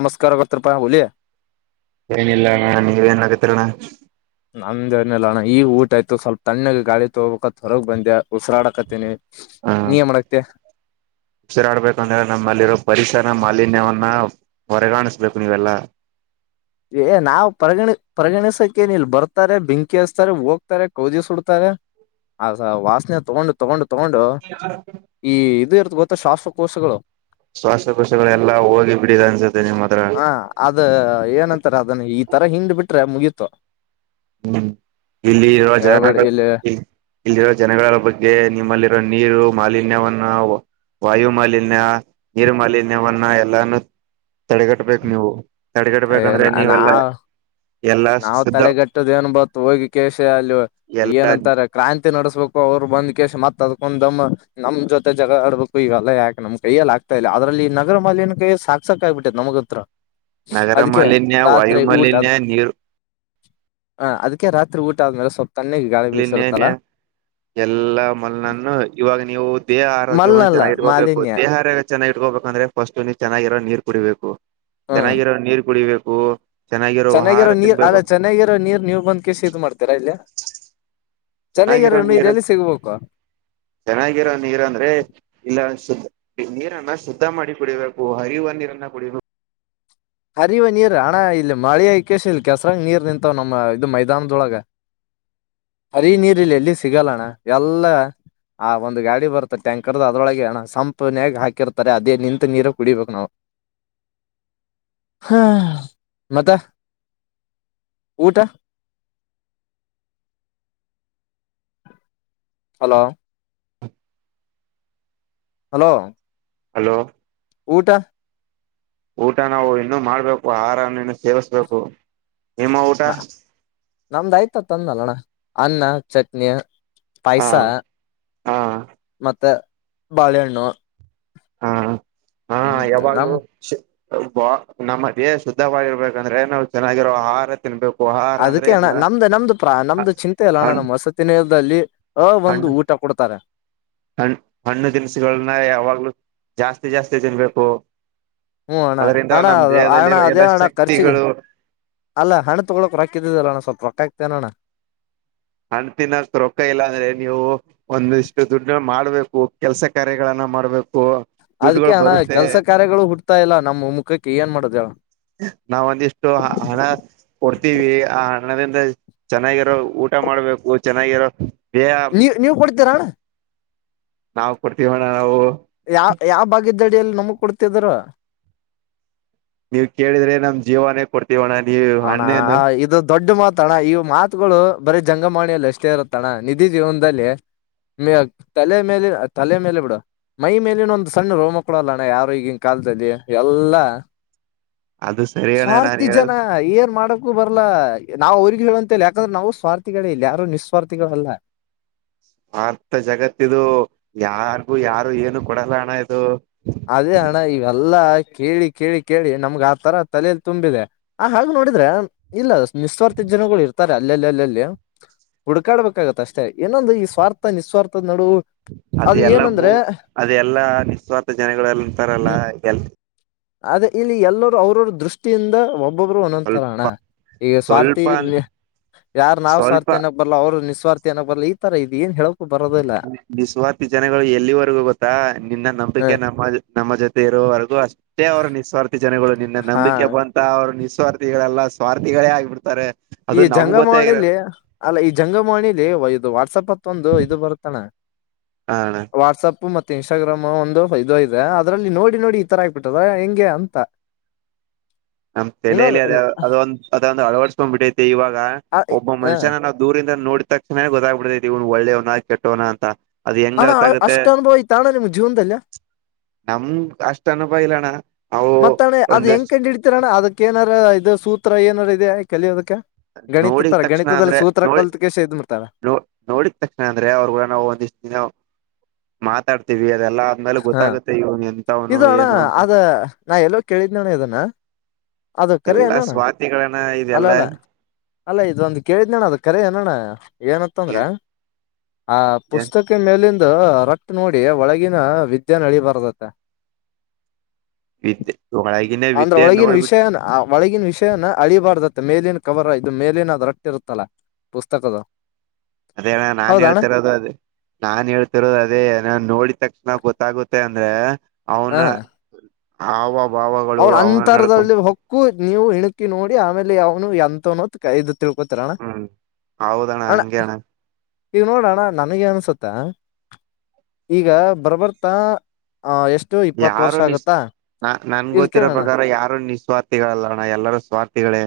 ನಮಸ್ಕಾರಗತ್ರೂಪಾಯ್ ಹೋಲಿ. ಏನಿಲ್ಲ ಅಣ್ಣ ನೀವ್ ಏನ್ ಆಗತಿರಣ್ಣ. ನಮ್ದೇದಿಲ್ಲಣ ಈಗ ಊಟ ಆಯ್ತು ಸ್ವಲ್ಪ ತಣ್ಣಗ ಗಾಳಿ ತಗೋಬೇಕತ್ ಹೊರಗ್ ಬಂದೆ. ಉಸರಾಡಾಕತ್ತೀನಿ ಹ ನೀ ಮಾಡಕತ್ತೆ? ಉಸಿರಾಡ್ಬೇಕಂದ್ರೆ ನಮ್ಮಲ್ಲಿರೋ ಪರಿಸರ ಮಾಲಿನ್ಯವನ್ನ ಪರಗಾಣಿಸ್ಬೇಕು ನೀವೆಲ್ಲಾ. ಏ ನಾವ್ ಪರಿಗಣಿ ಪರಿಗಣಿಸಕ್ಕ ಏನ್ ಇಲ್ ಬರ್ತಾರೆ ಬೆಂಕಿ ಹಸ್ತಾರೆ ಹೋಗ್ತಾರೆ ಕೌದಿ ಸುಡ್ತಾರೆ. ಆ ದ ವಾಸನೆ ತಗೊಂಡು ತಗೊಂಡು ತಗೊಂಡು ಈ ಇದು ಇರ್ತ್ ಗೊತ್ತಾ ಶ್ವಾಸಕೋಶಗಳು? ಶ್ವಾಸಕೋಶಗಳೆಲ್ಲಾ ಹೋಗಿ ಬಿಡಿದೆ ಅನ್ಸುತ್ತೆ ನಿಮ್ಮ ಹತ್ರ. ಹ ಅದ ಏನಂತಾರ ಅದನ್ನ ಈ ತರ ಹಿಂಡ್ ಬಿಟ್ರೆ ಮುಗೀತು. ಹ್ಮ್ ಇಲ್ಲಿ ಇರವ ಹೇಳ್ಬೇಡಿ ಜಾಗಗ- ಇಲ್ಲಿ ಇಲ್ಲಿರೋ ಜನಗಳ ಬಗ್ಗೆ ನಿಮ್ಮಲ್ಲಿರೋ ನೀರು ಮಾಲಿನ್ಯವನ್ನ ವಾಯು ಮಾಲಿನ್ಯ, ನೀರು ಮಾಲಿನ್ಯವನ್ನ ಎಲ್ಲಾನೂ ತಡೆಗಟ್ಬೇಕು ನೀವು. ತಡೆಗಡ್ಬೇಕಂದ್ರೆ ನಾ ನೀವೆಲ್ಲಾ ಎಲ್ಲಾ ಶುದ್ಧ ಅಂತದ್ ಏನ್ ಬತ್ ಹೋಗಿ ಕೆ ಸಿ ಅಲ್ಲಿ ಎಲ್ಲಾ ಏನಂತಾರೆ ಕ್ರಾಂತಿ ನಡ್ಸ್ಬೇಕು ಅವ್ರು ಬಂದ್ ಕೆ ಸಿ ಮತ್ ಅದ್ಕೊಂದಮ್ಮ ನಮ್ ಜೊತೆ ಜಗಳ ಆಡ್ಬೇಕು ಈಗಲ್ಲಾ ಯಾಕ್ ನಮ್ ಕೈಯಲ್ಲಿ ಆಗ್ತಾ ಇಲ್ಲ ಅದ್ರಲ್ಲಿ ನಗರ ಮಾಲಿನ್ಯ ಕೈ ಸಾಕ್ ಸಾಕ್ ಆಗ್ಬಿಟ್ಟೈತ್ ನಮಗ ಹತ್ರ. ನಗರ ಅದಕ್ಕೆ ಮಾಲಿನ್ಯ, ವಾಯು ರಾತ್ರಿ ಊಟ ಮಾಲಿನ್ಯ, ಅದು ನೀರು ಹ ಅದಕ್ಕೆ ರಾತ್ರಿ ಊಟ ಆದ್ಮೇಲೆ ಸ್ವಲ್ಪ್ ತಣ್ಣಗೆ ಗಾಳಿ ಲ್ಲಿ ಇನ್ನೇನೆ ಬೀಸಿರುತ್ತಲ್ಲಾ ಎಲ್ಲಾ ಮಲ್ನನ್ನು ಇವಾಗ ನೀವು ದೇಹ ಆರೋಗ್ಯ ಒಂದ್ ಮಲ್ಲಲ್ಲ ಚೆನ್ನಾಗಿ ಇಟ್ಕೋಬೇಕು ಮಾಲಿನ್ಯ ದೇಹ ಆರೋಗ್ಯ ಚೆನ್ನಾಗಿ ಇಟ್ಕೋಬೇಕು ಅಂತ ಅಂದ್ರೆ ಫಸ್ಟ್ ನೀನು ಚೆನ್ನಾಗಿರೋ ನೀರು ಕುಡಿಬೇಕು. ಹ್ಮ ಚೆನ್ನಾಗಿರೋ ನೀರ್ ಕುಡಿಬೇಕು ಆಹಾರ ಚೆನ್ನಾಗಿರೋ ನೀರ್ ಅಲ್ಲ ತಿನ್ಬೇಕು ಚೆನ್ನಾಗಿರೋ ನೀರ್ ನೀವು ಬಂದ್ ಕೆ ಸಿ ಇದ್ ಮಾಡ್ತೀರಾ ಇಲ್ಲಿ ಚೆನ್ನಾಗಿರೋ ಚೆನ್ನಾಗಿರ ನೀರ್ ನೀರು ಎಲ್ಲ್ ಸಿಗ್ಬೇಕು. ಚೆನ್ನಾಗಿರೋ ನೀರಂದ್ರೆ ಇಲ್ಲ ಶುದ್ ನೀರನ್ನ ಶುದ್ಧ ಮಾಡಿ ಕುಡಿಬೇಕು ಹರಿಯುವ ನೀರನ್ನ ಕುಡಿಬೇಕು. ಹರಿಯುವ ನೀರ್ ಅಣ್ಣ ಇಲ್ಲಿ ಮಳೆ ಕೇಶ್ ಇಲ್ ಕೆಸರಂಗ ನೀರ್ ನಿಂತವ್ ನಮ್ಮ ಇದು ಮೈದಾನದೊಳಗ. ಹರಿಯು ನೀರ್ ಇಲ್ಲೇಲ್ಲೂ ಸಿಗಲ್ಲಣ್ಣ ಎಲ್ಲ. ಆ ಒಂದು ಗಾಡಿ ಬರುತ್ತೆ ಟ್ಯಾಂಕರ್ದು ಅದ್ರೊಳಗೆ ಸಂಪುನ್ಯಾಗ ಹಾಕಿರ್ತಾರೆ ಅದೇ ನಿಂತ್ ನೀರ ಕುಡಿಬೇಕು ನಾವು. [inaudible] ಹಾ ಮತ್ತೆ ಊಟ. ಹಲೋ [inaudible] ಹಲೋ ಹಲೋ ಊಟ ಊಟ ನಾವು ಇನ್ನು ಮಾಡ್ಬೇಕು ಆಹಾರನ್ನ ಇನ್ನು ಸೇವಿಸ್ಬೇಕು ನಿಮ್ಮ ಊಟ. ನಮ್ದ ಆಯ್ತ ತಂದಲ್ಲಣ್ಣ ಅನ್ನ ಚಟ್ನಿ. ಹಾ ಪಾಯ್ಸ ಹಾ ಮತ್ತೆ ಬಾಳೆಹಣ್ಣು. ಹಾ ಹಾ ಹ್ಮ್ ಯಾವಾಗ್ಲು ನಮ್ ಬ ನಮ್ಮ ದೇಹ ಶುದ್ಧವಾಗಿರ್ಬೇಕಂದ್ರೆ ನಾವು ಚೆನ್ನಾಗಿರೋ ಆಹಾರ ತಿನ್ಬೇಕು. ಆಹಾರ ಅಂದ್ರೆ ಅದಕ್ಕೆ ಅಣ್ಣ ಎಲ್ಲ ನಮ್ದು ನಮ್ದು ಪ್ರಾ ನಮ್ದು ಚಿಂತೆ ಅಲ್ಲ ಅಣ್ಣ ಹಣ್ ನಮ್ಮ್ ವಸತೀ ನಿಲಯದಲ್ಲಿ ಆ ಒಂದು ಹಣ್ಣು ಊಟ ಕೊಡ್ತಾರೆ. ಹಣ್ ಹಣ್ಣು ತಿನಸುಗಳನ್ನ ಯಾವಾಗ್ಲುೂ ಜಾಸ್ತಿ ಜಾಸ್ತಿ ತಿನ್ಬೇಕು. ಹ್ಮ ಅಣ್ಣ ಅದರಿಂದ ಅಣ್ಣ ನಮ್ ಅ ಅಣ ದೇಹದಲ್ಲಿರೋ ಅದೇ ಎಲ್ಲ ಅಣ್ಣ ಖರ್ಚಿಗೆ ಶಕ್ತಿಗಳು ಅಲ್ಲ ಹಣ್ಣ ತಗೊಕಕ್ ರೊಕ್ಕಿದ ಅಲ್ಲಣ್ಣ ಸ್ವಲ್ಪ ಹೊಟ್ಟೆ ತಿನ್ನೋಣ. ಹಣ್ಣು ತಿನ್ನಕ್ ರೊಕ್ಕ ಇಲ್ಲ ಅಂದ್ರೆ ನೀವು ಒಂದಿಷ್ಟು ದುಡ್ಡು ಮಾಡ್ಬೇಕು ಕೆಲ್ಸ ಕಾರ್ಯಗಳನ್ನ ಮಾಡ್ಬೇಕು ಅದ್ಕ್ಕೆ ದುಡ್ಡುಗಳು ಅಣ ಬರುತ್ತೆ ಕೆಲ್ಸ ಕಾರ್ಯಗಳು ಹುಡ್ತಾ ಇಲ್ಲ ನಮ್ಮ್ ಮುಖಕ್ಕೆ ಏನ್ ಮಾಡುದ ಎಳು ನಾವ ಒಂದಿಷ್ಟು ಹಣ ಕೊಡ್ತೀವಿ ಆ ಹಣದಿಂದ ಚೆನ್ನಾಗಿರೋ ಊಟ ಮಾಡ್ಬೇಕು ಚೆನ್ನಾಗಿರೋ ಬೇ ನೀವು್ ಕೊಡ್ತೀರಾ. ನಾವು ಕೊಡ್ತೀವಣ್ಣ ನಾವು ಯಾವ ಯಾವ ಬಾಗಿದ್ದಡಿಯಲ್ಲಿ ನಮ್ಗ್ ಕೊಡ್ತಿದರು. ನೀವ ಕೇಳಿದ್ರೆ ನಮ್ ಜೀವನೇ ಕೊಡ್ತೀ. ಜೀವನವಾಗಲಿ ಹಣ ಇದು ದೊಡ್ಡ ಮಾತ್ ತಣ ಈವು ಮಾತುಗಳು ಬರೀ ಜಂಗಮಾಣಿಯಲ್ಲಿ ಎಷ್ಟೇ ಇರುತ್ತಣ ನಿಜ ಜೀವನದಲ್ಲಿ ಮ ತಲೆ ಮೇಲೆ ತಲೆ ಮೇಲೆ ಬಿಡ ಮೈ ಮೇಲಿನೊಂದು್ ಸಣ್ಣ ರೋಮ ಕೊಡಲ್ಲಣ್ಣ ಯಾರು ಈಗಿನ ಕಾಲದಲ್ಲಿ ಎಲ್ಲಾ ಅದು ಸರಿ ಅಣ್ಣ ನಾನ್ ಸ್ವಾರ್ಥಿ ಜನ ಹೇಳದು ಏನ್ ಮಾಡಕು ಬರ್ಲ್ಲಾ ನಾವ್ ಅವ್ರಿಗೆ ಊರಿಗೆ ಯಾಕಂದ್ರೆ ನಾವು ಸ್ವಾರ್ಥಿಗಳೇ ಇಲ್ಲಿ ಯಾರು ನಿಸ್ವಾರ್ಥಿಗಳಲ್ಲ. ಅರ್ಥ ಜಗತ್ತಿದು ಯಾರ್ಗೂ ಯಾರು ಏನು ಕೊಡಲ್ಲ ಅಣ ಇದು ಅದೇ ಅಣ್ಣ ಇವೆಲ್ಲಾ ಕೇಳಿ ಕೇಳಿ ಕೇಳಿ ನಮ್ಗ ಆತರ ತಲೆಯಲ್ಲಿ ತುಂಬಿದೆ. ಆ ಹಾಗು ನೋಡಿದ್ರೆ ಇಲ್ಲ ನಿಸ್ವಾರ್ಥ ಜನಗಳು ಇತಾರೆ ಅಲ್ಲೆಲ್ಲಿ ಅಲ್ಲೆಲ್ಲಿ ಹುಡ್ಕಾಡ್ಬೇಕಾಗತ್ತೆ ಅಷ್ಟೇ ಏನೊಂದು ಈ ಸ್ವಾರ್ಥ ನಿಸ್ವಾರ್ಥದ ನಡುವ ಅದೆ ಎಲ್ಲಾ ಮೂ ಅದೆ ಎಲ್ಲಾ ನಿಸ್ವಾರ್ಥ ಜನಗಳಲ್ಲಂತರಲ್ಲ ಹ್ಮ್ ಗೆಲ್ ಅದೇ ಇಲ್ಲಿ ಎಲ್ಲರೂ ಅವ್ರವ್ರ ದೃಷ್ಟಿಯಿಂದ ಒಬ್ಬೊಬ್ರು ಒಂದೊ್ ತರೋಣ್ಣ ಈಗ ಸ್ವಾರ್ಥಿ ಸ್ವಲ್ಪ ಸ್ವಲ್ಪ ಯಾರ್ ನಾವ್ ಸ್ವಲ್ಪ ಸ್ವಾರ್ಥಿ ಅನ್ನೋ ಬಲ್ಲ ಅವ್ರ ನಿಸ್ ರ್ಥಿನೋ ಬರ್ಲ್ಲ ಈ ತರ ಇದು ಏನ್ ಹೇಳ ಬಿಸ್ವಾರ್ಥ ಜನಗಳು ಎಲ್ಲಿವರೆಗೂ ಗೊತ್ತಾ ನಿನ್ನ ಹ ನಂಬಿಕೆ ನ ನಮ್ಮ ನಮ್ಮ ಜೊತೆ ಇರೋವರೆಗೂ ಅಷ್ಟೇ ಅವರ ನಿಸ್ವಾರ್ಥಿ ಜನಗಳು ನಿನ್ನ ಹಾ ನಂಬಿಕೆ ಬ ಅವ್ರ ನಿಸ್ವಾರ್ಥಿಗಳೆಲ್ಲ ಸ್ವಾರ್ಥಿಗಳೇ ಆಗ್ಬಿಡ್ತಾರೆ ಈ ಅದು ನಮ್ಗ್ ಗೊತ್ತೇ ಜಂಗಮಳಲಿ ಆಗಿರಲ್ಲ ಅಲ್ಲ ಈ ಜಂಗಮಣಿಲಿ ಇದು ವಾಟ್ಸಪ್ ಹತ್ತ ಒಂದು ಇದು ಬರುತ್ತಣ ಹ ವಾಟ್ಸ್ಪ್ ಮ ಮತ್ತುೆ ಇನ್ಸ್ಟಾಗ್ರಾಮ್ ಒಂದು ಇದೆ ಅದ್ರಲ್ಲಿ ನೋಡಿ ನೋಡಿ ಈ ತರ ಆಗ್ಕ್ಬಿಟ್ಟದ ಹೆಂಗೆ ಅಂತ [unintelligible] ನಮ್ ಏನೋ ತಲಲಿ ಅದ ಅದೊಂದು ಅದೊಂದು ಅಳವಡಸ್ಕೊಂಡ್ ಬಿಿಟ್ಟೈತಿ ಇವಾಗ ಒಬ್ಬ ಮನುಷ್ಯನ ದೂರಿಂದ ನೋಡ ತಕ್ಷಣನೇ ಗೊತ್ತಾಗ್ಬಿಡ್ತೈತಿ ಇವ್ನ್ ಒಳ್ಳೇವನ ಕೆಟ್ಟೋನ ಅಂತ ಅದ್ ಹೆಂಗ್ ಹಣ್ಣ ಗೊತ್ತಾಗುತ್ತೆ ಅಷ್ಟು ಅನುಭವ ಆಐತ ಅಣ ನಿಮಮ್ಮ ಜೀವನದಲ್ಲ ನಮ ಅಷ್ಟ್ ಅನುಭವ ಇಲ್ಲಣ್ಣ ನಾವು ಮತ್ತ ಅಣ್ಣ ಅದ್ ಒಂದ ಹೆಂಗ್ ಕಂಡ್ ಹಿಡ್ತಿೀರಣ್ಣ ಅದಕ್ಕ ಏನಾರ ಇದು ಸೂತ್ರ ಏನಾರ ಇದೆ ಕಲಿಯೋದಕ್ಕೆ ನೋಡಿದ ಗಣಿತತ್ರರ ತಕ್ಷಣ ಗಣಿತದಲ್ಲಿ ಅಂದ್ರೆ ಸೂತ್ರ ನೋಡಿ ಕಲ್ತಕಷ್ಟೇ ಇದ್ಬಿರ್ತಾರೆ ನೋ ನೋಡಿದ ತಕ್ಷಣ ಅಂದ್ರೆ ಅವ್ರರು ಕೂಡಾವು ಒಂದಿಷ್ಟ ದಿನ ಮಾತಾಡ್ತಿೀವಿ ಅದೆಲ್ಲಾ ಆದ್ಮೇಲೆ ಹಾ ಗೊತ್ತಾಗುತ್ತೆ ಇವನು ಎಂತವನು ಇದು ಅಣ್ಣ ಏನು ಅಂತ ಅದ ನಾ ಎಲ್ಲೋ ಕೇಳಿದ್ನಣ ಇದನ್ನ ಅದು ಕರಿ ಅನೋಣ [unintelligible] ಇದ ಎಲ್ಲಾ ಅಲ್ಲ ಇದೊಂದ ಕೇಳಿದ್ನಣ್ಣ ಅದ ಕರೆ ಏನ್ ಅಣ್ಣ ಏನತ್ತ ಅಂದ್ರ ಏನ್ ಆ ಏನ್ ಪುಸ್ತಕ ಮೇಲಂದು ರಟ್ ನೋಡಿ ಒಳಗಿನ ವಿದ್ಯ ನಳಿಬಾರದತ್ತ ವಿದ್ಯ [unintelligible] ಅಂದ್ರ ಒಳಗಿನ ವಿಷಯ ಏನು ಒಳಗಿನ ವಿಷಯನ ಅಳಿಬಾರ್ದತ್ತ ಮೇಲಿನ ಕವರ್ ಇದು ಮೇಲಿನ ಅದ ರಟ್ಟ ಇರುತ್ತಲ್ಲ ಪುಸ್ತಕದ ಅದೇ ಅಣ್ಣ ನಾನ್ ಹೌದಣ್ಣ ಹೇಳ್ತಿರೋದು ಅದೇ ನಾನ್ ಹೇಳ್ತಿರೋದು ಅದೇ ಏನ್ ನೋಡಿದ ತಕ್ಷಣ ಗೊತ್ತಾಗುತ್ತೆ ಅಂದ್ರೆ ಅವನ ಅವ ಅವ್ನ್ ಅಂತರದಲ್ಲಿ ಹೊಕ್ಕು ನೀವು ಇಣಕಿ ನೋಡಿ ಆಮೇಲೆ ಅವ್ನು ಎಂತನೋತ್ ಕೈದತ್ತ ತಿರುಪತ್ರ ಅಣ್ಣ ಹ್ಮ್ ಹೌದಣ್ಣ ಅಣ್ಣ ಹಂಗೇಣ್ಣ ಈಗ ನೋಡೋಣ ನನಗೆ ಅನ್ಸುತ್ತ. ಈಗ ಬರ ಬರ್ತಾ ಎಷ್ಟು ಇಪ್ಪತ್ತು ವರ್ಷ ಆಗತ್ತಾ. ನಾ ನನ್ ಇಲ್ ಗೊತ್ತಿರೋ ಕೇಳೋಣ ಪ್ರಕಾರ ಯಾರು ನಿಸ್ವಾರ್ಥಿಗಳಲ್ಲಣ್ಣ ಎಲ್ಲರೂ ಸ್ವಾರ್ಥಿಗಳೇ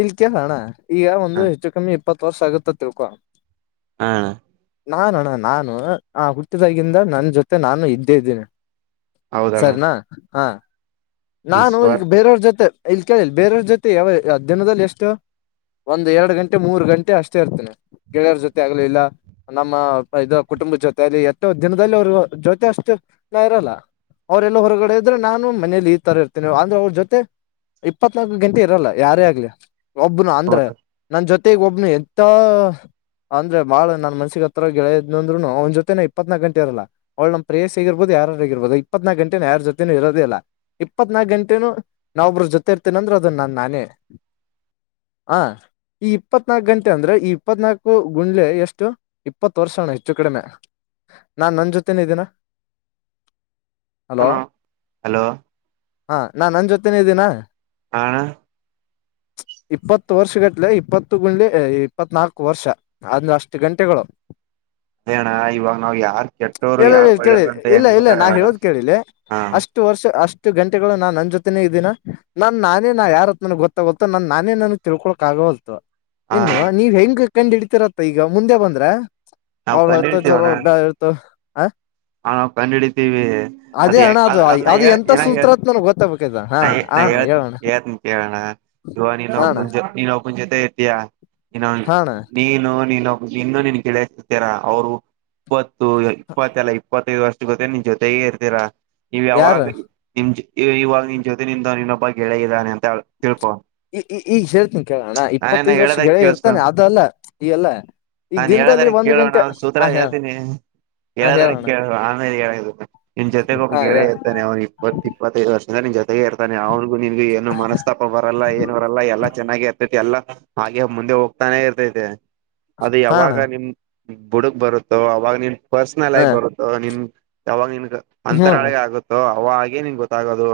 ಇಲ್ತ ಕೆಳ ಅಣ್ಣ ಈಗ ಒಂದು ಹ ಹೆಚ್ಚು ಕಮ್ಮಿ ಇಪ್ಪತ್ತು ವರ್ಷ ಆಗುತ್ತ ತಿಳ್ಕೊ ಹಾ ಅಣ್ಣ ನಾನ ಅಣ್ಣ ನಾನು ಆ ಹುಟ್ಟಿದಾಗಿಂದ ನನ್ ಜೊತೆ ನಾನು ಇದ್ದೇ ಇದ್ದೀನಿ ಹೌದಣ್ಣ ಸರಿನಾ ಹಾ ನಾನು ಈಗ ನಿಸ್ವಾರ್ಥಿ ಬೇರೆಯವ್ರ ಜೊತೆ ಇಲ್ಲಿ ಕೇಳಿಲ್ಲ ಬೇರೆಯ್ರ ಜೊತೆ ಯಾವ ದಿನದಲ್ಲಿ ಎಷ್ಟು ಒಂದ್ ಎರಡ್ ಗಂಟೆ ಮೂರು ಗಂಟೆ ಅಷ್ಟೇ ಇರ್ತನೆ ಗೆಳೆಯರ ಜೊತೆ ಆಗ್ಲ ಇಲ್ಲ ನಮ್ಮ ಇದ ಕುಟುಂಬ ಜೊತೆ ಅಲ್ಲಿ ಎಷ್ಟೋ ದಿನದಲ್ಲಿ ಅವರು ಜೊತೆ ಅಷ್ಟು ನಾ ಇರಲ್ಲ. ಅವರೆಲ್ಲ ಹೊರಗಡೆ ಇದ್ರೆ ನಾನು ಮನೇಲಿ ಈ ತರ ಇರ್ತೇನೆ ಅಂದ್ರೆ ಅವ್ರ ಜೊತೆ ಇಪ್ಪತ್ನಾಲ್ಕು ಗಂಟೆ ಇರಲ್ಲ ಯಾರೇ ಆಗ್ಲಿ ಒಬ್ನು ಅಂದ್ರೆ ನನ್ ಜೊತೆಗ ಒಬ್ನು ಎತ್ತೋ ಅಂದ್ರೆ ಬಾಳ ನನ್ ಮನ್ಸಿಗೆ ಹತ್ರ ಗೆಳೆಯ ಇದ್ರುನು ಅವ್ ಜೊತೆನೆ ಇಪತ್ನಾಕ ಗಂಟೆ ಇರಲ್ಲ. ಅವಳ್ ನಮ್ ಪ್ರೇಯಸಿ ಆಗಿರಬೋದ ಯಾರರ ಆಗಿರ್ಬೋದ ಇಪ್ಪತ್ನಾಕ ಗಂಟೆ ಯಾರ ಜೊತೆಲಿ ಇರೋದಿಲ್ಲ ಇಪ್ಪತ್ನಾಕ್ ಗಂಟೆನು ನಾವ ಒಬ್ರ ಜೊತೆ ಇರ್ತೇನ ಅಂದ್ರೆ ಅದನ್ನ ನಾ ನಾನೇ ಹ ಈ ಇಪ್ಪತ್ನಾಕ ಗಂಟೆ ಅಂದ್ರೆ ಈ ಇಪ್ಪತ್ನಾಕು ಗುಂಡ್ಲೆ ಎಷ್ಟು ಇಪ್ಪತ್ತು ವರ್ಷ ಅಣ್ಣ ಹೆಚ್ಚು ಕಡಿಮೆ ನಾನ್ ನನ್ ಜೊತೆನೆ ಇದೀನ ಹಲೋ ಹಲೋ ಹ ಹಾಂ ನಾ ನನ್ನ ಜೊತೆನ ಇದ್ದೀನಾ ಹಾ ಅಣ್ಣ ಇಪ್ಪತ್ತು ವರ್ಷ ಗಟ್ಲೆ ಇಪ್ಪತ್ತು ಗುಂಡ್ಲಿ ಇಪ್ಪತ್ನಾಲ್ಕು ವರ್ಷ ಅದ್ರ ಅಷ್ಟು ಗಂಟೆಗಳು ಏನಣ್ಣ ಇವಾಗ ನಾವ್ ಯಾರ್ ಕೆಟ್ಟೋರು ಇಲ್ಲ ಇಲ್ಲ ಯಾರ ಇಲ್ಲ, ಕೇಳಿ ಒಳ್ಳೇರು ಅಂತ ಹೆಂಗುದ ಹೇಳದ ಹಾ ಷ್ಟ ವರ್ಷ ಅಷ್ಟು ಗಂಟೆಗಳು ನಾನ್ ನನ್ನ ಜೊತೆನೆ ಇದ್ದೀನ ನಾನು ನಾನೇ ನಾ ಯಾರತ್ ನನ ಗೊತ್ತಾಗುತ್ತೋ ನ ನಾನೇ ನನಗ್ ತಿಳ್ಕೊಳಕ್ಗವಲ್ತ ಹಾ ಇನ್ನು ನೀವ್ ಹೆಂಗ ಕಂಡ್ ಹಿಡಿತಿರತ್ತ ಈಗ ಮುಂದೆ ಬಂದ್ರ ನಾವ್ ಅವ್ರ ಕಂಡ್ ಅಂತ ಚಲೋ ಹಿಡಿತೀವಣ್ಣ ಜ ಹ ಹ ನಾವು ಕಂಡು ಹಿಡಿತೀವಿ ಅದ ಅದನ್ನ ಹೇ ನಗ್ ಗೊತ್ತಾಗಬೇಕಲ ನ ನಾ ಹೇಳ್ತ ಹಳ್ತ್ ಕೆಳ ಅಣ್ಣ ಇ ನೀನ್ ಹಾಣ ಒಬ್ಬು ಜೊ ನೀನ್ ಒಬ್ಬನ ಜೊತೆ ಇರ್ತೀಯಾ ನೀನ್ನ ಒಂ ಹಾಣ ನೀನು ನೀನು ಇನ್ನು ನೀನ್ ಗೆಳಯರಾ ಅವರು ಇಪ್ಪತ್ತು ಇಪ್ಪತ್ತಲ್ಲ ಇಪ್ಪತ್ತೈದು ವರ್ಷ ಗೊತ್ತ ನಿನ್ ಜೊತೆಗೇ ಇರ್ತೀರಾ ನೀವ್ ಯಾವಾಗ ಯಾರು ನಿಮ ಇವಾಗ ನಿ ಜೊತೆನಿಂದ ನೀನ್ನೊಬ್ಬ ಗೆಳೆಯ ಇದ್ದಾನೆ ಅಂತ ತಿಳ್ಪ ಈ ಈ ಈಗ ಹೇಳ್ತೀನಿ ಕೇಳೋಣ ಇಪ್ಪತ್ತೈದ್ ವರ್ಷ ಹೇಳದ ಗೆಳೆಯ ಕೇಳಸ್ಕೊ ಇರ್ತಾನೆ ಅದ ಅಲ್ಲ ಈ ಎಲ್ಲ ಈಗ ನಾನ್ ದಿನದಲ್ಲಿ ಹೇಳದರ ಒಂದ್ ಕೇಳ ಅಣ್ಣ ಗಂಟೆ ನಾ ಸೂತ್ರ ಹ ಹೇಳ ಹೇಳ್ತೀನಿ ಹ ಹೇಳದ್ರ ಹೇಳೋಣ ಕೇಳುವ ಆಮೇಲೆ ಹೇಳ ನಿನ್ ಜೊತೆಗೆ ಒಬ್ಬ ಹ ಹೇಳ ಗೆಳೆಯ ಇರತಾನೆ ಅವ್ ಇಪ್ಪ ಇಪ್ಪತ್ತೈದು ವರ್ಷದ ನಿಮ ಜೊತೆಗೆ ಇರ್ತಾನೇ ತಾನೆ ಅವನಿಗೂ ನಿನಗ ಏನು ಮನಸ್ತಾಪರಲ್ಲ ಏನ್ ಬರಲ್ಲ ಎಲ್ಲ ಚೆನ್ನಾಗಿತ್ತ ತಿ ಎಲ್ಲ ಹಾಗೆ ಮುಂದೆ ಹೋಗ್ತಾನೆ ಇರ್ತೈತೆ ಅದು ಹಾ ಅಣ್ಣ ಯಾವಾಗ ನಿಮ್ ಬುಡುಗ್ ಬರುತ್ತೋ ಅವಾಗ ನಿನ್ ಪರ್ಸನಲ್ ಹ ಐಫ್ ಬರುತ್ತೋ ನಿನ್ ಯಾವಾಗ ನಿನ್ಗ ಹ್ಮ ಅಣ್ಣ ಅಂತರಾಳಗೆ ಆಗುತ್ತೋ ಅವ ಹಾಗೆ ನಿನ್ ಗೊತ್ತಾಗೋದು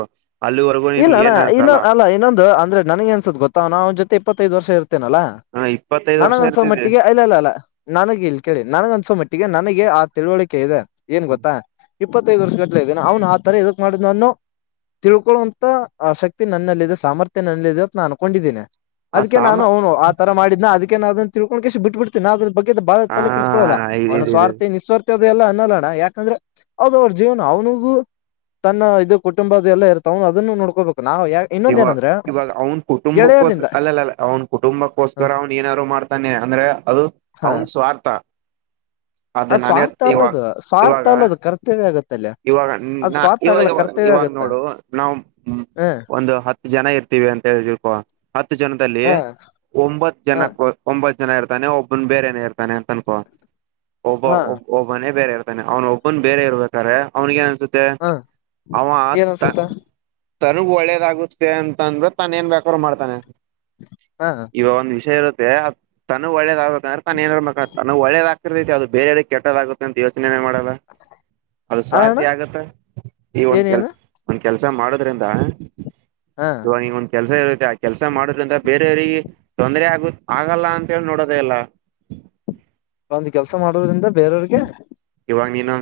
ಅಲ್ಲಿವರೆಗೂ ಇಲ್ಲ ನಿನ್ಗೆ ಅಣ್ಣ ಏನ್ ಇನ್ನೊ ಅನ್ಸಲ್ಲ ಅಲ್ಲ ಇನ್ನೊಂದು ಅಂದ್ರೆ ನನಗೆ ಅನ್ಸತ್ ಗೊತ್ತ್ ನ ಅವ್ ಜೊತೆ ಇಪ್ಪತ್ತೈದ್ ವರ್ಷ ಇರ್ತೇನಲ್ಲಾ ಹ ಇಪ್ಪತ್ತೈದು ವರ್ಷ ನಾನಂದಂದಸವ ಇರ್ತಿದೆ ಮಟ್ಟಿಗೆ ಐಲ್ಲ ಅಲ್ಲ ಅಲ್ಲ ನನಗ ಇಲ್ ಕೇಳಿ ನನ್ಗ ಅನ್ಸೋ ಮಟ್ಟಿಗೆ ನನಗೆ ಆ ತಿಳುವಳಿಕೆ ಇದೆ ಏನ್ ಗೊತ್ತಾ ಇಪ್ಪತ್ತೈದು ವರ್ಷ ಗಟ್ಲೆ ಇದ್ದಾನ ಅವನು ಆ ತರ ಇದಕ್ ಮಾಡಿದ್ ನಾನು ತಿಳ್ಕೊಂತ ಶಕ್ತಿ ನನ್ನಲ್ಲಿದೆದೆ ಸಾಮರ್ಥ್ಯ ನನ್ನಲ್ಲಿ ಇಿದೆ ಅಂತ ನ ಅನ್ಕೊಂಡಿದ್ದೀನನೆ ಆ ಅದಕ್ಕೆ ಸಾಮ ನಾನು ಅವನು ತರ ಮಾಡಿದನ ಅದಕ್ಕೆೇ ನ ಅದನ್ನ ತಿಳ್ಕಿ ಬಿಟ್ಬ ಬಿಡ್ತೀಿ ಅದ್ರ ಬಗ್ಗೆ ಬಾಳ ತಲೆ ಕೆಡಿಸಕೊಳ್ಳಲ್ಲ ಹ ಅವನ ಇ ಸ್ರ್ಥಿಸ್ರ್ಥ ಎಲ್ಲ ಅನ್ನೋಲಣ ಯಾಕಂದ್ರೆ ಅದ ಅವ್ರ ಜೀವನ ಅವ್ನಿಗೂ ತನ್ನ ಇದು ಕುಟುಂಬದ ಎಲ್ಲ ಇರ್ತವ ಅದನ್ನು ನೋಡ್ಕೋಬೇಕು ನಾವ ಯ ಇವಾಗ ಇನ್ನೊಂದಏನಂದ್ರೆ ಇವಾಗ ಅವ್ನ್ ಕುಟುಂಬಕ್ಕೋಸ್ಕರ ಅಲ್ಲ ಅ ಅ ಅವ್ನ ಕುಟುಂಬಕ್ಕೋಸ್ಕರ ಅವ್ನು ಏನಾದಾರು ಮಾಡ್ತಾನೆ ಅಂದ್ರೆ ಅದು ಅವನ್ ಸ್ವಾರ್ಥ ಅದು ಅ ನಾನೇ ಸ್ವಾರ್ಥ ಇವಾಗ ಅಲ್ಲದು ಸ್ವಾರ್ಥ ಇವಾಗ ಅಲ್ಲದು ಕರ್ತವ್ಯ ಆಗುತ್ತೆ ಇವಾಗ ನಾ ಇವಾಗಾಗ ಇವಾಗ ಆಗತ್ತ ನೋಡು ನಾವ್ ಹ್ಮ ಹ ಒಂದು ಹತ್ತು ಜನ ಇರ್ತೀವಿ ಅಂತ ಹೋ ಹತ್ತು ಜನದಲ್ಲಿ ಹ ಒಂಬತ್ತು ಹ ಜನ ಒಂಬತ್ ಜನ ಇರ್ತಾನೆ ಒಬ್ಬನ್ ಬೇರೆನ ಇರ್ತಾನೆ ಅಂತ ಅನ್ಕೋ ಒಬ್ಬ ಹಾ ಒಬ್ಬ ಒಬ್ಬ ಒಬ್ನೇ ಬೇರೆ ಇರ್ತಾನೆ ಅವನ ಒಬ್ಬನು ಬೇ ಇಬೇಕಾರೆ ಅವ್ನಿಗೆ ಏನತ್ತೆ ಹ ತ್ತ ಅವ ಏನ್ ಅನ್ಸುತ್ತ ತನಗ್ ಒಳ್ಳೇದಾಗುತ್ತೆ ಅಂತ ಅಂದ್ರೆ ತಾನ ಏನ್ ಬೇಕಾದ್ರರು ಮಾಡ್ತಾನೆ ಹಾ ಇವ ಒಂದ ವಿಷಯ ಇರುತ್ತೆ ತನ ಒಳ್ಳೇದಾಗ ಮ ತಾನ ಏನಿಬೇಕ ತನಗ್ ಒಳ್ಳೇದ ಅದು ಬೇರೆಡೆ ಕೆದಾಗುತ್ತಂತ ಯೋಚನೆ ಮಾಡೋಲ್ಲ ಅದು ಆ ಅಣ್ಣ ಸ್ವಾರ್ಥಿ ಆಗತ್ತ ಈ ಒಂದ ಏನೇನು ಕೆಲ್ಸ ಒಂದ ಕೆಲ್ಸ ಮಾಡೋದ್ರಿಂದ ಹಾ ಇವಗ ಒಂದ್ ಕೆಲಸ ಇರುತ್ತೆ ಆ ಕೆಲಸ ಮಾಡೋದ್ರಿಂದ ಬೇರೆಯವರಿಗೆ ತೊಂದ್ರರೆ ಆಗ ಆಗಲ್ಲ ಅಂತ ಹೇಳಿ ನೋಡೋದೇ ಎಲ್ಲ ಒಂದ್ ಕೆಲ್ಸ ಮಾಡೋದ್ರಿಂದ ಬೇರೆಯವ್ರಿಗೆ ಇವಾಗ ನೀನು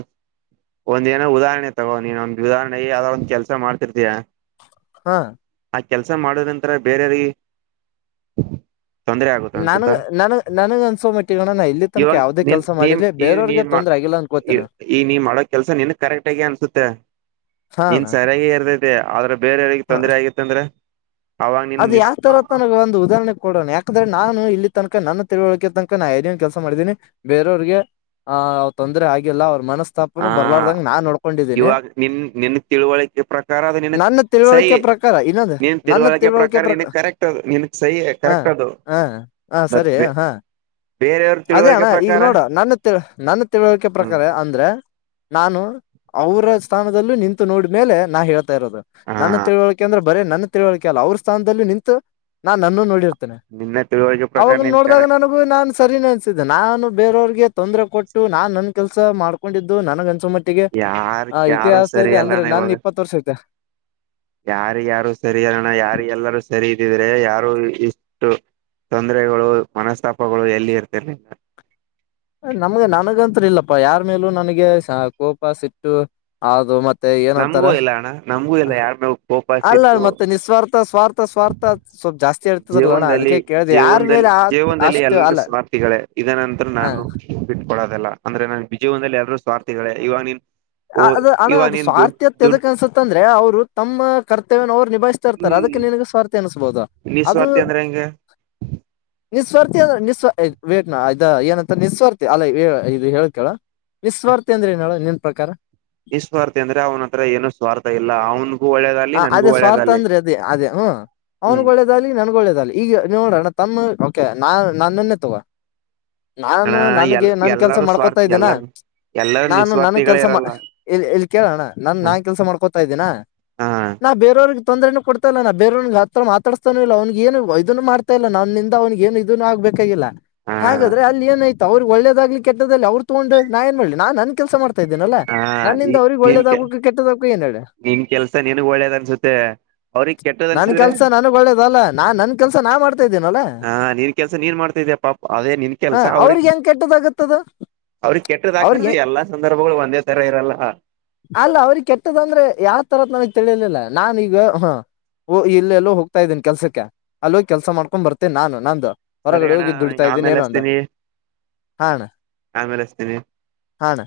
ಒಂದ್ ನೋ ಉದಾಹರಣೆ ತಗೋ ನೀನ್ ಓದ್ ಉದಾಹರಣೆಗೆ ಯದ ಒಂದ ಕೆಲಸ ಮಾಡ್ತಿರ್ತಯ ಹಾ ಆ ಕೆಲ್ಸ ಮಾಡದ್ ನಂರ ಬೇರ ಯಾರಿಗೆ ನನ್ ನನ ನನಗ್ ಅನ್ಸೋ ಮಿಟ್ಟಿಗಣ ಇಲ್ಲಿ ತನಕ ಇವಾಗ ಯಾವ್ದೇ ನೀನ್ ಕೆಲಸ ನೀನ್ ಮಾಡಿರ್ಲಿ ಈ ಬೇರೆಯವ್ರಿಗೆ ನೀನ್ ತ ಆಗಲ್ಲ ಅನ್ಕೋತೇನೆ ಈ ನೀ್ ಮಾಡೋ ಕೆಲ್ಸ ನಿನ್ ಕರೆಕ್ಟ್ ಆಗಿ ಅನ್ಸುತ್ತೆ ಹಾ ಇನ್ ಅಣ್ಣ ಸರಿಯಾಗಿ ಇರ್ದೈತೆ ಆದ್ರೆ ಬೇರೆಯವಿಗೆ ಹ ತೊಂದ್ರ ಆಗಿತ್ತ ಅಂದ್ರೆ ಅದು ಯಾವ್ ತರ ತನಗೆ ಒಂದು ಉದಾಹರಣೆ ಕೊಡೋಣ ಯಾಕೆ ಅಂದ್ರೆ ನಾನು ಇಲ್ಲಿ ತನಕ ನನ್ನ ತಿಳುವಳಿಕೆ ತನಕ ನಾ ಏನೇನ್ ಕೆಲಸ ಮಾಡಿದೀನಿ ಬೇರೆಯವ್ರಿಗೆ ಹ ಅವ್ ತೊಂದರೆ ಆಗಲ್ಲ ಅವ್ರ ಮನಸ್ಸ ಆ ಪ ಬರ್ಲಾರ್ದಂಗ ನಾ ನೋಡ್ಕೊಂಡಿದ್ದೀನಿ ಇವಾಗ ನಿನ್ ನಿನ್ ತಿಳುವಳಿಕೆ ಪ್ರಕಾರ ಅದು ನಿನಗ್ ನನ್ನ ಸೈ ತಿಳುವಳಿಕೆ ಪ್ರಕಾರ ಇನ್ನೊಂದ ನಿನ್ ನನ್ನ ತಿಳುವಳಿಕೆ ಪ್ರಕಾರ ಪ್ರ ನಿನಗ್ ಕರೆಕ್ಟ್ ಅದು ನಿನಗ್ ಸೈ ಹ ಕರೆಕ್ಟ್ ಅದು ಹ ಹ ಬಟ್ ಸರಿ ಬೆ ಹಾ ಬೇರೆಯವ್ರ ಅದೇ ತಿಳುವಳಿಕೆ ಅಣ್ಣ ಈಗ ಪ್ರಕಾರ ನೋಡ ನನ್ನ ತಿ ನನ್ನ ತಿಳುವಳಿಕೆ ಹ್ಮ್ ಪ್ರಕಾರ ಅಂದ್ರೆ ನಾನು ಅವರ ಸ್ಥಾನದಲ್ಲೂ ನಿಂತು ನೋಡ್ಮೇಲೆ ನಾ ಹೇಳ ಇದು ನನ್ನ ಹ ತಿಳುವಳಿಕೆ ಅಂದ್ರೆ ಬರೇ ನನ್ನ ತಿಳುವಳಿಕೆ ಅಲ್ಲ ಅವ್ರ ಸ್ಥಾನದಲ್ಲಿ ನಿಂತು ನಾನ್ ನನ್ನನ್ನು ನೋಡಿರ್ತ ನಿನ್ನ ತಿಳುವಳಿಕೆ ಪ್ರಕಾರ ಅವಾಗ ನೀನ್ ನೋಡಿದಾಗ ಕರೆ ನಾನು ನಾನ್ ಸರಿನ ಅನ್ಸಿದ್ದೆ ನಾನು ಬೇರವ್ರಿಗೆ ತೊಂದರೆ ಕೊಟ್ಟು ನಾನ್ ನನ್ ಕೆಲಸ ಮಾಡ್ಕೊಂಡಿದ್ದು ನನಗ ಅನ್ಸ ಮಟ್ಟೆ ಟ್ಟಿಗೆ ಯಾರ ಆ ಯಾರು ಸರಿ ಇತಿಹಾಸದಲ್ಲಿ ಅಂದ್ರೆ ಅಲ್ಲಣ ನಾನ ಇವಾಗ ಇಪ್ಪತ್ತು ವರ್ಷ ಐತೆ ಯಾರ ಯಾರು ಸರಿ ಅಲ್ಲಣ್ಣ ಯಾರಿಿಗೆ ಎಲ್ಲಾರೂ ಸರಿ ಇದ್ದಿದ್ರೆ ಯಾರು ತೊಂದರೆಗಳು ಮನಸ್ತಾಪಗಳು ಎಲ್ಲಿ ಇರ್ತರ್ ನಿ ನಮ್ಗೆ ನನಗಂತರಿ ಇಲ್ಲಪ್ಪ ಯಾರ ಮೇಲೂ ನನಗೆ ಕೋಪ ಸಿಟ್ಟು ಹೌದು ಮತ್ತೆ ನಮಗೂ ಏನ್ಂತಾರೆ ಇಲ್ಲ ಅಣ್ಣ ನಮಗೂ ಇಲ್ಲ ಯಾರ ಮೇಲ್ ಕೋಪಾಸ ಅಲ್ಲ ಇತ್ತು ಮತ್ತೆ ನಿಸ್ವಾರ್ಥ ಸ್ವಾರ್ಥ ಸ್ವಾರ್ಥ ಸ್ವಲ್ಪ ಜಾಸ್ತಿ ಆರ್ತದಲ್ಲಣ ಜೀವನದಲ್ಲಿ ಅದಕ್ಕೆ ಕೇಳ್ದ ಯಾರ ಮೇಲೆ ಅಷ್ಟ ಅಲ್ಲ ಗಳೇ ಇದ ನಂತರ ಹ. ನಾನು ಇಟ್ಟಟ್ಕೊಡೋದಲ್ಲ ಅಂದ್ರೆ ನನ್ ಬಿಜಯವಂದದಲ್ಲಿ ಯಾರೂ ಸ್ವಾರ್ಥಿಗಳೇ ಇವಾಗ ನೀನ್ ಓ ಅದ ಅಣ್ಣ ಇವಾಗ ಅದು ನೀನ್ ದುಡ್ ಸ್ವಾರ್ಥ ದುಡ್ ತದಕ್ ಅನ್ಸತ್ತ ಅಂದ್ರೆ ಅವರು ತಮ್ಮ ಕರ್ತವ್ಯನ ಅವ್ರು ನಿಭಾಯ್ ತರ್ತಾರೆ ಹ್ಮ್ ಅದಕ್ಕೆ ನಿನಗೆ ಸ್ವಾರ್ಥಿ ಅನಿಸಬಹದು ಅದು ನಿಸ್ವಾರ್ಥಿ ಅಂದ್ರೆ ಹೆಂಗೆ ನಿಿಸ್ವಾರ್ಥಿಿಸ್ವ ವೇಟ್ ಇದ ಏನಂತ ನಿಸ್ವಾರ್ಥಿ ಅಲ್ಲ ಇದು ಹೇಳ್ಕಳ ವಿಸ್ವಾರ್ಥ ಅಂದ್ರೆ ನೋಳ ನಿನ್ ಪ್ರಕಾರ ನಿಿಸ್ವಾರ್ಥಿ ಅಂದ್ರೆ ಅವನ ಹತ್ರ ಏನು ಸ್ವಾರ್ಥ ಇಲ್ಲ ಅವನು ಹ ಅದೇ ಸ್ವಾರ್ಥ ಅಂದ್ರೆ ಅದೇ ಅದೇ ಹ್ಮ ಹ್ಮ್ ಅವನ್ ನನ್ಗ ಒಳ್ಳದಲಿ ಈಗ ನೋಡೋಣ್ಣ ತಮ್ಮ ಕೆಾ ನಾನ್ ನ್ನೆ ತಗ ಅಣ ನಾನು ನನ್ಗೆ ಎಲ್ ನನ್ ಕೆಲ್ಸ ಎಲ್ಲಾರೂ ಮಾಡ್ಕೊತಾ ಸ್ವಾರ್ಥಿ ಇದ್ದೇನಾ ಎಲ್ಲಾರ ಎಲ್ಲಾರೂ ನಾನು ನನ್ ನಿಸ್ವಾರ್ಥಿಗಳೇ ಕೆಲ್ಸ ಇರಲ್ಲ ಇ ಇಲ್ಲಿ ಕೇಳೋಣ ನನ್ ಹ ನಾನ್ ಕೆಲ್ಸ ಮಾಡ್ಕೊತಾ ಇದ್ದೀನ ಹಾ ನಾ ಬೇರವ್ರಿಗೆ ತೊಂದರೆನ ಕೊಡ್ತಾಲ್ಲ ನಾ ಬೇರವ್ರಿಗೆ ಹತ್ರ ಮಾತಾಡ್ಸ್ತಾನು ಇಲ್ಲ ಅವನಗ ಏ ಇದನು ಮಾಡತ ಇಲ್ಲ ನನ್ನಿಂದ ಅವನಿಗೆ ಏನ್ ಇದೂ ಆಗ್ಬೇಕಾಗಿಲ್ಲ ಹಾ ಹಾಗಾದ್ರೆ ಅಲ್ಲಿ ಏನಾಯ್ತು ಅವ್ರಿಗೆ ಒಳ್ಳೇದಾಗ್ಲಿ ಕೆಟ್ಟದ್ದದಲ್ಲಿ ಅವ್ರು ತಗೊಂಡ ನಾ ಏನ್ ಮಾಡಿ ನಾ ನನ್ ಕೆಲಸ ಮಾಡ್ತನೆ ಇದೀನಲ್ಲಾ ಹಾ ನನ್ನಿಂದ ಅವ್ರಿಗೆ ಒಳ್ಳೇದಾಗ್ಬೇಕು ಕೆಟ್ಟದಾಗ್ ಏ ಹೇಳ ನಿಮ ಕೆಲ್ಸ ನನ್ಗ್ ಒಳ್ಳೇದ್ ಅನ್ಸುತ್ತೆ ಅವ್ರಗ್ ಕೆಟ್ಟದ್ ನನ್ ಅನ್ಸಿದ್ರೆ ಕೆಲ್ಸ ನಾನು ಒಳ್ಳೇದ ಅಲ್ಲಾ ನಾ ನನ್ ಕೆಲ್ಸ ನಾನ್ ಮಾಡ್ತಾ ಇದ್ದೀನಲ್ಲಾ ಹಾ ನೀನ್ ಕೆಲ್ಸ ನೀನ್ ಮಾಡ್ತಿದ್ದ ಪಾ ಅದೇ ನಿನ್ ಹ ಕೆಲ್ಸ ಅವ್ರಿಗೆ ಹೆಂ ಕೆಟ್ಟದಾಗುತ್ತೆ ಅವ್ರಿಗೆ ಕೆಟ್ಟದ್ದ ಹಾಕಾರ ಎಲ್ಲಾ ಸಂದರ್ಭಗಳು ಒಂದೇ ತರ ಇರಲ್ಲ ಅಲ್ಲ ಅವ್ರ ಕೆಟ್ಟದಂದ್ರೆ ಯಾವ ತರದ ನನಗ್ ತಿಳಿಯಲಿಲ್ಲ ನಾನೀಗ ಹ ಓ ಇಲ್ಲೆಲ್ಲೋ ಹೋಗ್ತಾ ಇದ್ದೀನಿ ಕೆಲ್ಸಕ್ಕೆ ಅಲ್ಲೋಗ ಕೆಲ್ಸ ಮಾಡ್ಕೊಂಡ್ ಬರ್ತೇನೆ ನಾನು ನಂದುು ಸರಿ ಹೊರಗಡೆ ಅಣ್ಣ ಹೋಗಿದ್ದ ದುಡಿತಾ ಇದ್ದೀನಿ ಆಮೇಲೆ ಏನು ಅಂತ ಹಸ್ತೀನಿ ಹಣ ಆಮೇಲೆ ಹಸ್ತೀನಿ ಹಣ